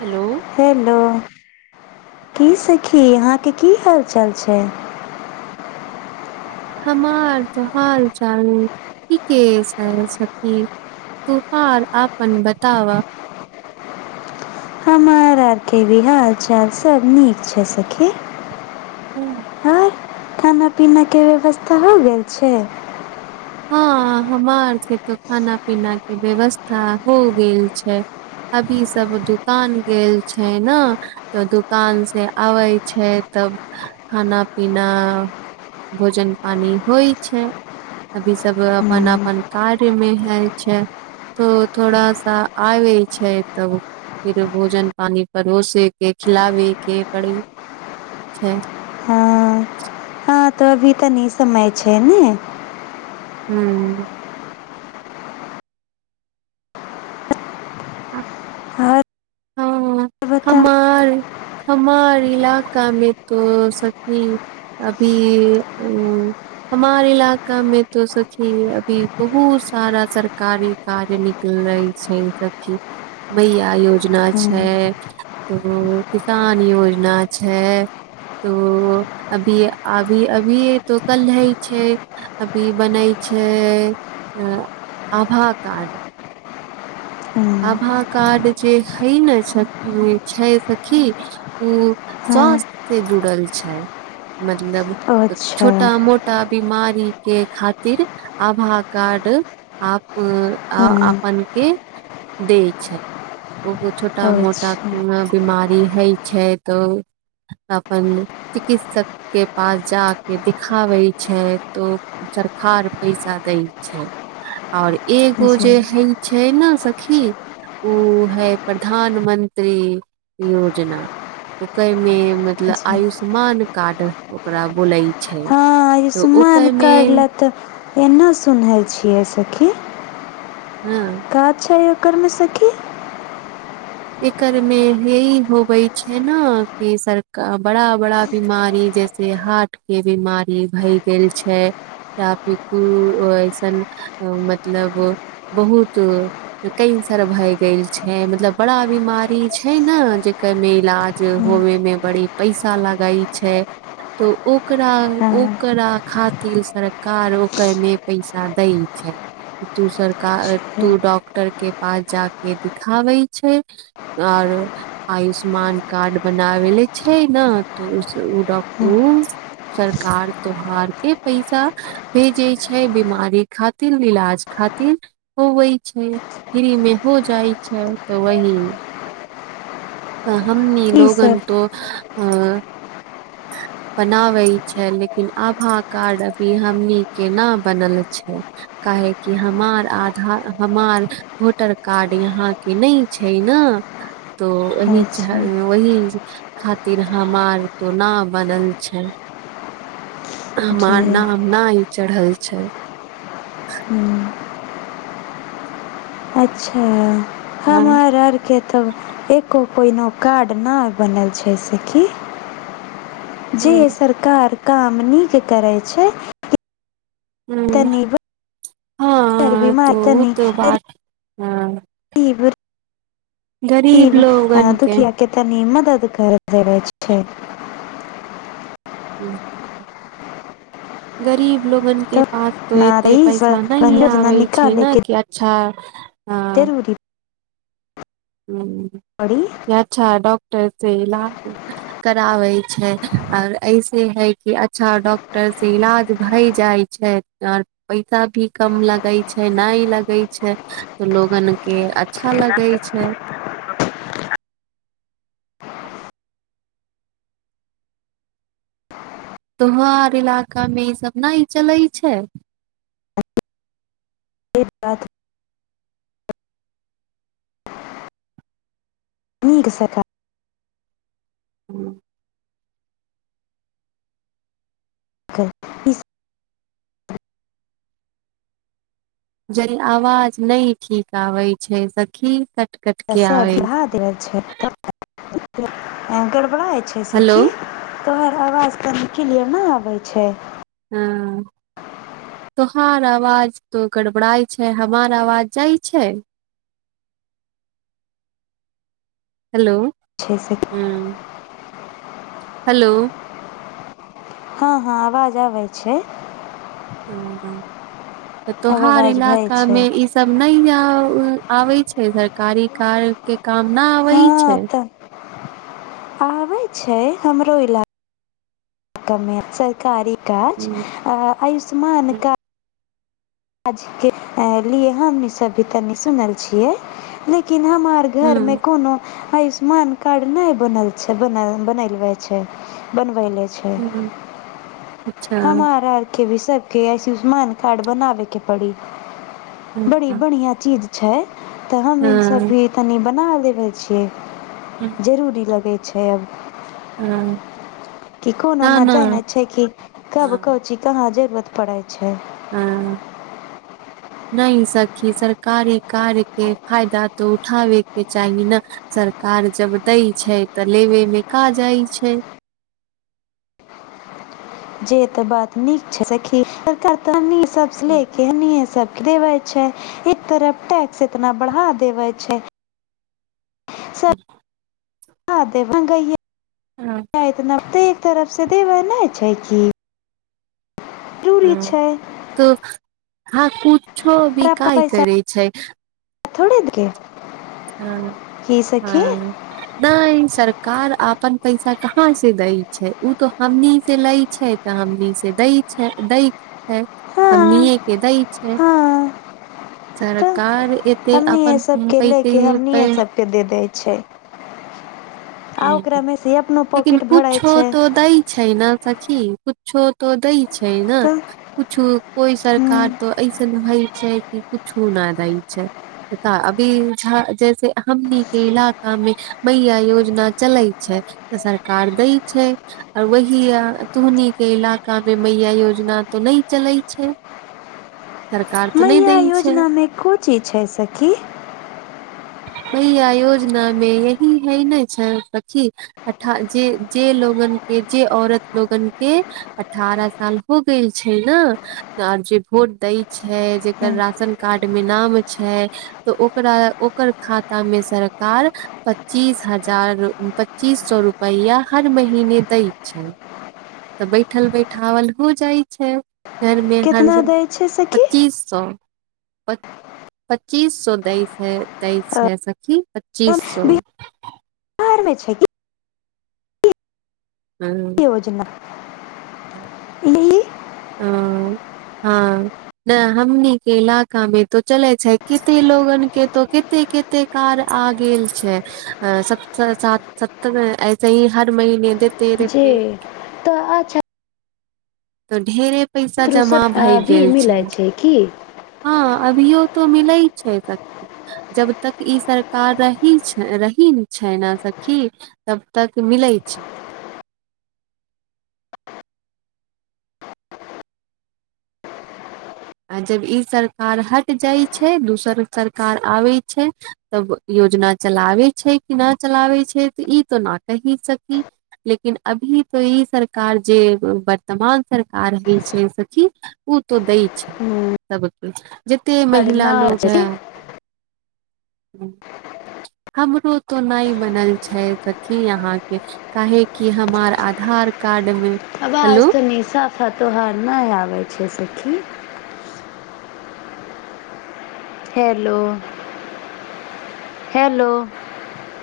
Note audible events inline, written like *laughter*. hello hello की सखी अहाँके की हालचाल छै हमार तऽ हाल चाल ठीके छै सखी तुहार आपन बतावा हमार आरके वि हाल चाल सब नीक छै सखी आर खाना पीनाके व्यवस्था हो गेल छै हँ हमार के त खाना पीना के व्यवस्था हो गेल छै अभी सब दुकान गेल छै न तऽ दुकान से अबै छै तब खाना पीना भोजन पानी होइ छै अभी सब अपन हम्म, अपन कार्य मे है छै तो थोड़ासा आइबै छै तब फिर भोजन पानि परोसे के खिलाबे के पड़ी छै तऽ अभी तनी समय छै ने ह्म आओर हँ बताउ हमार हमार इलाकामे तो सखी अभी हमार इलाका मे तो सखी अभी बहुत सारा सरकारी कार्य निकल रह छै ई सखी भैया योज योजना हम्म, छै तो किसान योजना छै तो अभी अभी अभी हे तो कले ही छै अभी बनई छै ए आभा कार्ड हम्म, आभा कार्ड जे हइ ने छै सखी उ हँ स्वास्थ्य से जुड़ल छै मतलब अच्छा छोटा मोटा बीमारी के खातिर आभा कार्ड आप आप हँ आपनके दै छै ओ गो छोटा मोटा अच्छा बिमारी हेइ छै तऽ अपन चिकित्सक के पास जााकेऽ देखिाबै छै तो सरकार पैसा दै छै ओर जी एगो जे जी हय छै ने खी उ हइ प्रधानमंत्री योजना ओकइ मे मतलब आयुष्मान कार्ड ओकरा बोलै छै हा तऽ आयुष्मन ओकरे कार्ड में ला त ऐन सुनइ छियइ सखी हँ का छै ओकरमे सखी एकर मे यहि होबै छै न कि सर बड़ा बड़ा बीमारी जैसे हार्ट के बीमारी भए गेल छै ती कु अऐसन मतलब बहुत कइ सारा भाय गेल छै मतलब बड़ा बीमारी छै ने जेकर मे इलाज होवे मे बड़ी पैसा लगई छै तऽ ओकरा हँ ओकरा खातिर सरकार ओकरमे पैसा दै छै तू सरकार अच्छा तू डॉक्टर के पास जााके दिखाबै आऔर आयुष्मान कार्ड बनावे ले छै ने तऽ उडकू सरकार त्योहार के पैसा भेजे छै बिमारी खातिर इलाज खातिर खातिर होवै छै फ्री मे हो जाइ छै तऽ वही अह हम नी लोगन ईसभ तों बनाबै छै लेकिन आभा कार्ड अभी हमनी केना बनल छै काहे कि हमार आधार हमार वोटर कार्ड यहाँ के नहि छै ने तऽ ओह होइ छै ओही खातिर हमार तो न बनल छै जे हमार नाम नई चढ़ल छै हम्म, अच्छा हम हूँ आर आरके तब एको पहिनो कार्ड नहि बनल छै सखी जे सरकार काम नीक करै छै ह तनी बड़ हँ त बीमार ओ तनी तऽ बात हँ लोगन के दुखिया केतनी मदद कर दे छै *unintelligible* गरीब लोगन के तऽ पास तो ना तऽ एते ई पैसा सब तनी नी योजना आबे छै ने कि अच्छा तर उरी पड़ी ई ह अच्छा डॉ डॉक्टर से इलाज कराबे छै और ऐसे है कि अच्छा डॉक्टर से इलाज भय जाय छै आऔर पैसा भी कम लगे छै नई लगे छै तऽ लोगन के अच्छा लगे छै तोहर इलाकामे ईसभ ने ई चलै छै बाद नीक सकार *unintelligible* इस जद आवाज नहि ठीक आबै छै सखी कट कट के आबै छै तसभहाादर झ गड़बड़ा इ छै हेलो सखी तोहर आवाज त नि किलियर नहि आबै छै हँ तोहार आवाज तो गड़बड़इ छै हमार आवाज जाइ छै हेलो छै सखी ह हेलो हँ हँ आवाज आबै छै ह ह त अब तोहार आवाज भय इलाका छै मे ई सब नहि आबैत छै सरकारी कार के काम न आबै हँ छै तऽ आबै छै हमरो इलाका मे सरकारी काज हूँ आयुष्मान कार्ड आज के लिए हमनी सबी तनी सुनल छियै लेकिन लेकिन हमर घर मे हूँ कोनो आयुष्मान कार्ड ने बनल छै बन बनलवे छै बनवे ले अच्छा हमारर के भी सके आयुष्मान कार्ड बनाबे के पड़ी हँ बड़ी हँ बढ़िया चीज छै तऽ हम ईस भी तनि बना लेबै छियै जरूरी लगैत छैब हँ कि कोनो ने जाने छै कि कब कौची कहा जरूरत पड़े छै हँ नहि सखी सरकारी कार्य के फायदा तो उठाबे के चाही ने सरकार कार जब दै छै तऽ लेबेमे का जाइ छै *inaudible* जे त बात नीक छै सखी सब ले के सब देवे छै एक तरफ टैक्स इतना बढ़ा देवे छै ह्म तऽ हँ एतना ते एक तरफसँ देबै नहि छै की ह त हँ कुछो पर भी अपन काय पैसा करै छै थोड़े एतक *inaudible* हँ हँ नहि सरकार आपन पैसा कहाँ से दै छै उ तो हमनी से लै छै तऽ हमनी से दै छै दै हाँ हमनीए के दैय छैय हाँ सरकार एते अपन पै कि पे हमनिए सबके दे दै छै आ ह ओकरामे से अपनो लेकिन पॉकेट भराइ कुछो छै तो दै छै ना सखी कुछो तो दै छै ने तऽ कुछु कोइ हम्म, सरकार तो ऐसन होय छै कि कुछो न दै छै क अभी झ जैसे हमनी के इलाका मे मै आयोज *inaudible* योजना चलै छै तऽ सरकार दै छै आर वह तुहनी के इलाका मे मैया योजना त नैय चलै छै सरकार तो नहि हमरा दै छै योजनामे को चीज छै सकी अहिय योजना मे यही है ने छै सखि अठ जे जे लोगन के जे औरत लोगन के अठ बारह साल हो गेल छै ने आर जे भोट दै छै हँ, जेकर राशन कार्ड मे छै ओकरा खाता मे सरकार पच्चीस ह हजार पच्चीस सौ रुपैआ हर महीने दै छै तऽ बैठल बैठओल हो जाइ छै घरमे हर केतना दै छै सखी पच्चीस सौ पच्चीस सो दइस है दइस अ, है सखी पच्चीस सो बर मे छै कि योजना ह्म *inaudible* इ *inaudible* ह *inaudible* हँ ने हमनि इलाका मे तो चले छै कते लोगन के तो कते ते कार आ गेल छै ऐसे ही हर महने *inaudible* जे तऽ अच्छा तऽ ढेरे पैसा छात्र जमा सब भए भी गेल छै मिलै की हँ अभियो तो मिलैय छै सख जब तक ई सरकार रही छै रहि छै ने सखी तब तक मिले *inaudible* आ जब ई सरकार हट जाइ छै दोसर सरकार आबै छै तब योजना चलाबै छै कि ना चलाबै छै त ई तो न कहि सकी लेकिन अभी तो ई सरकार जे वर्तमान सरकार हय छै सखी ओ तो दय हम्म, सभ किछ जतेक तोहर महिला लोकग नहि छै है हमरो तो नै बनल छै की यहाँ के काहे कि हामार आधार कार्ड मे आबज हेलो कनि साफ -साफ तोहार नै आबैत छै सखी हेलो हेलो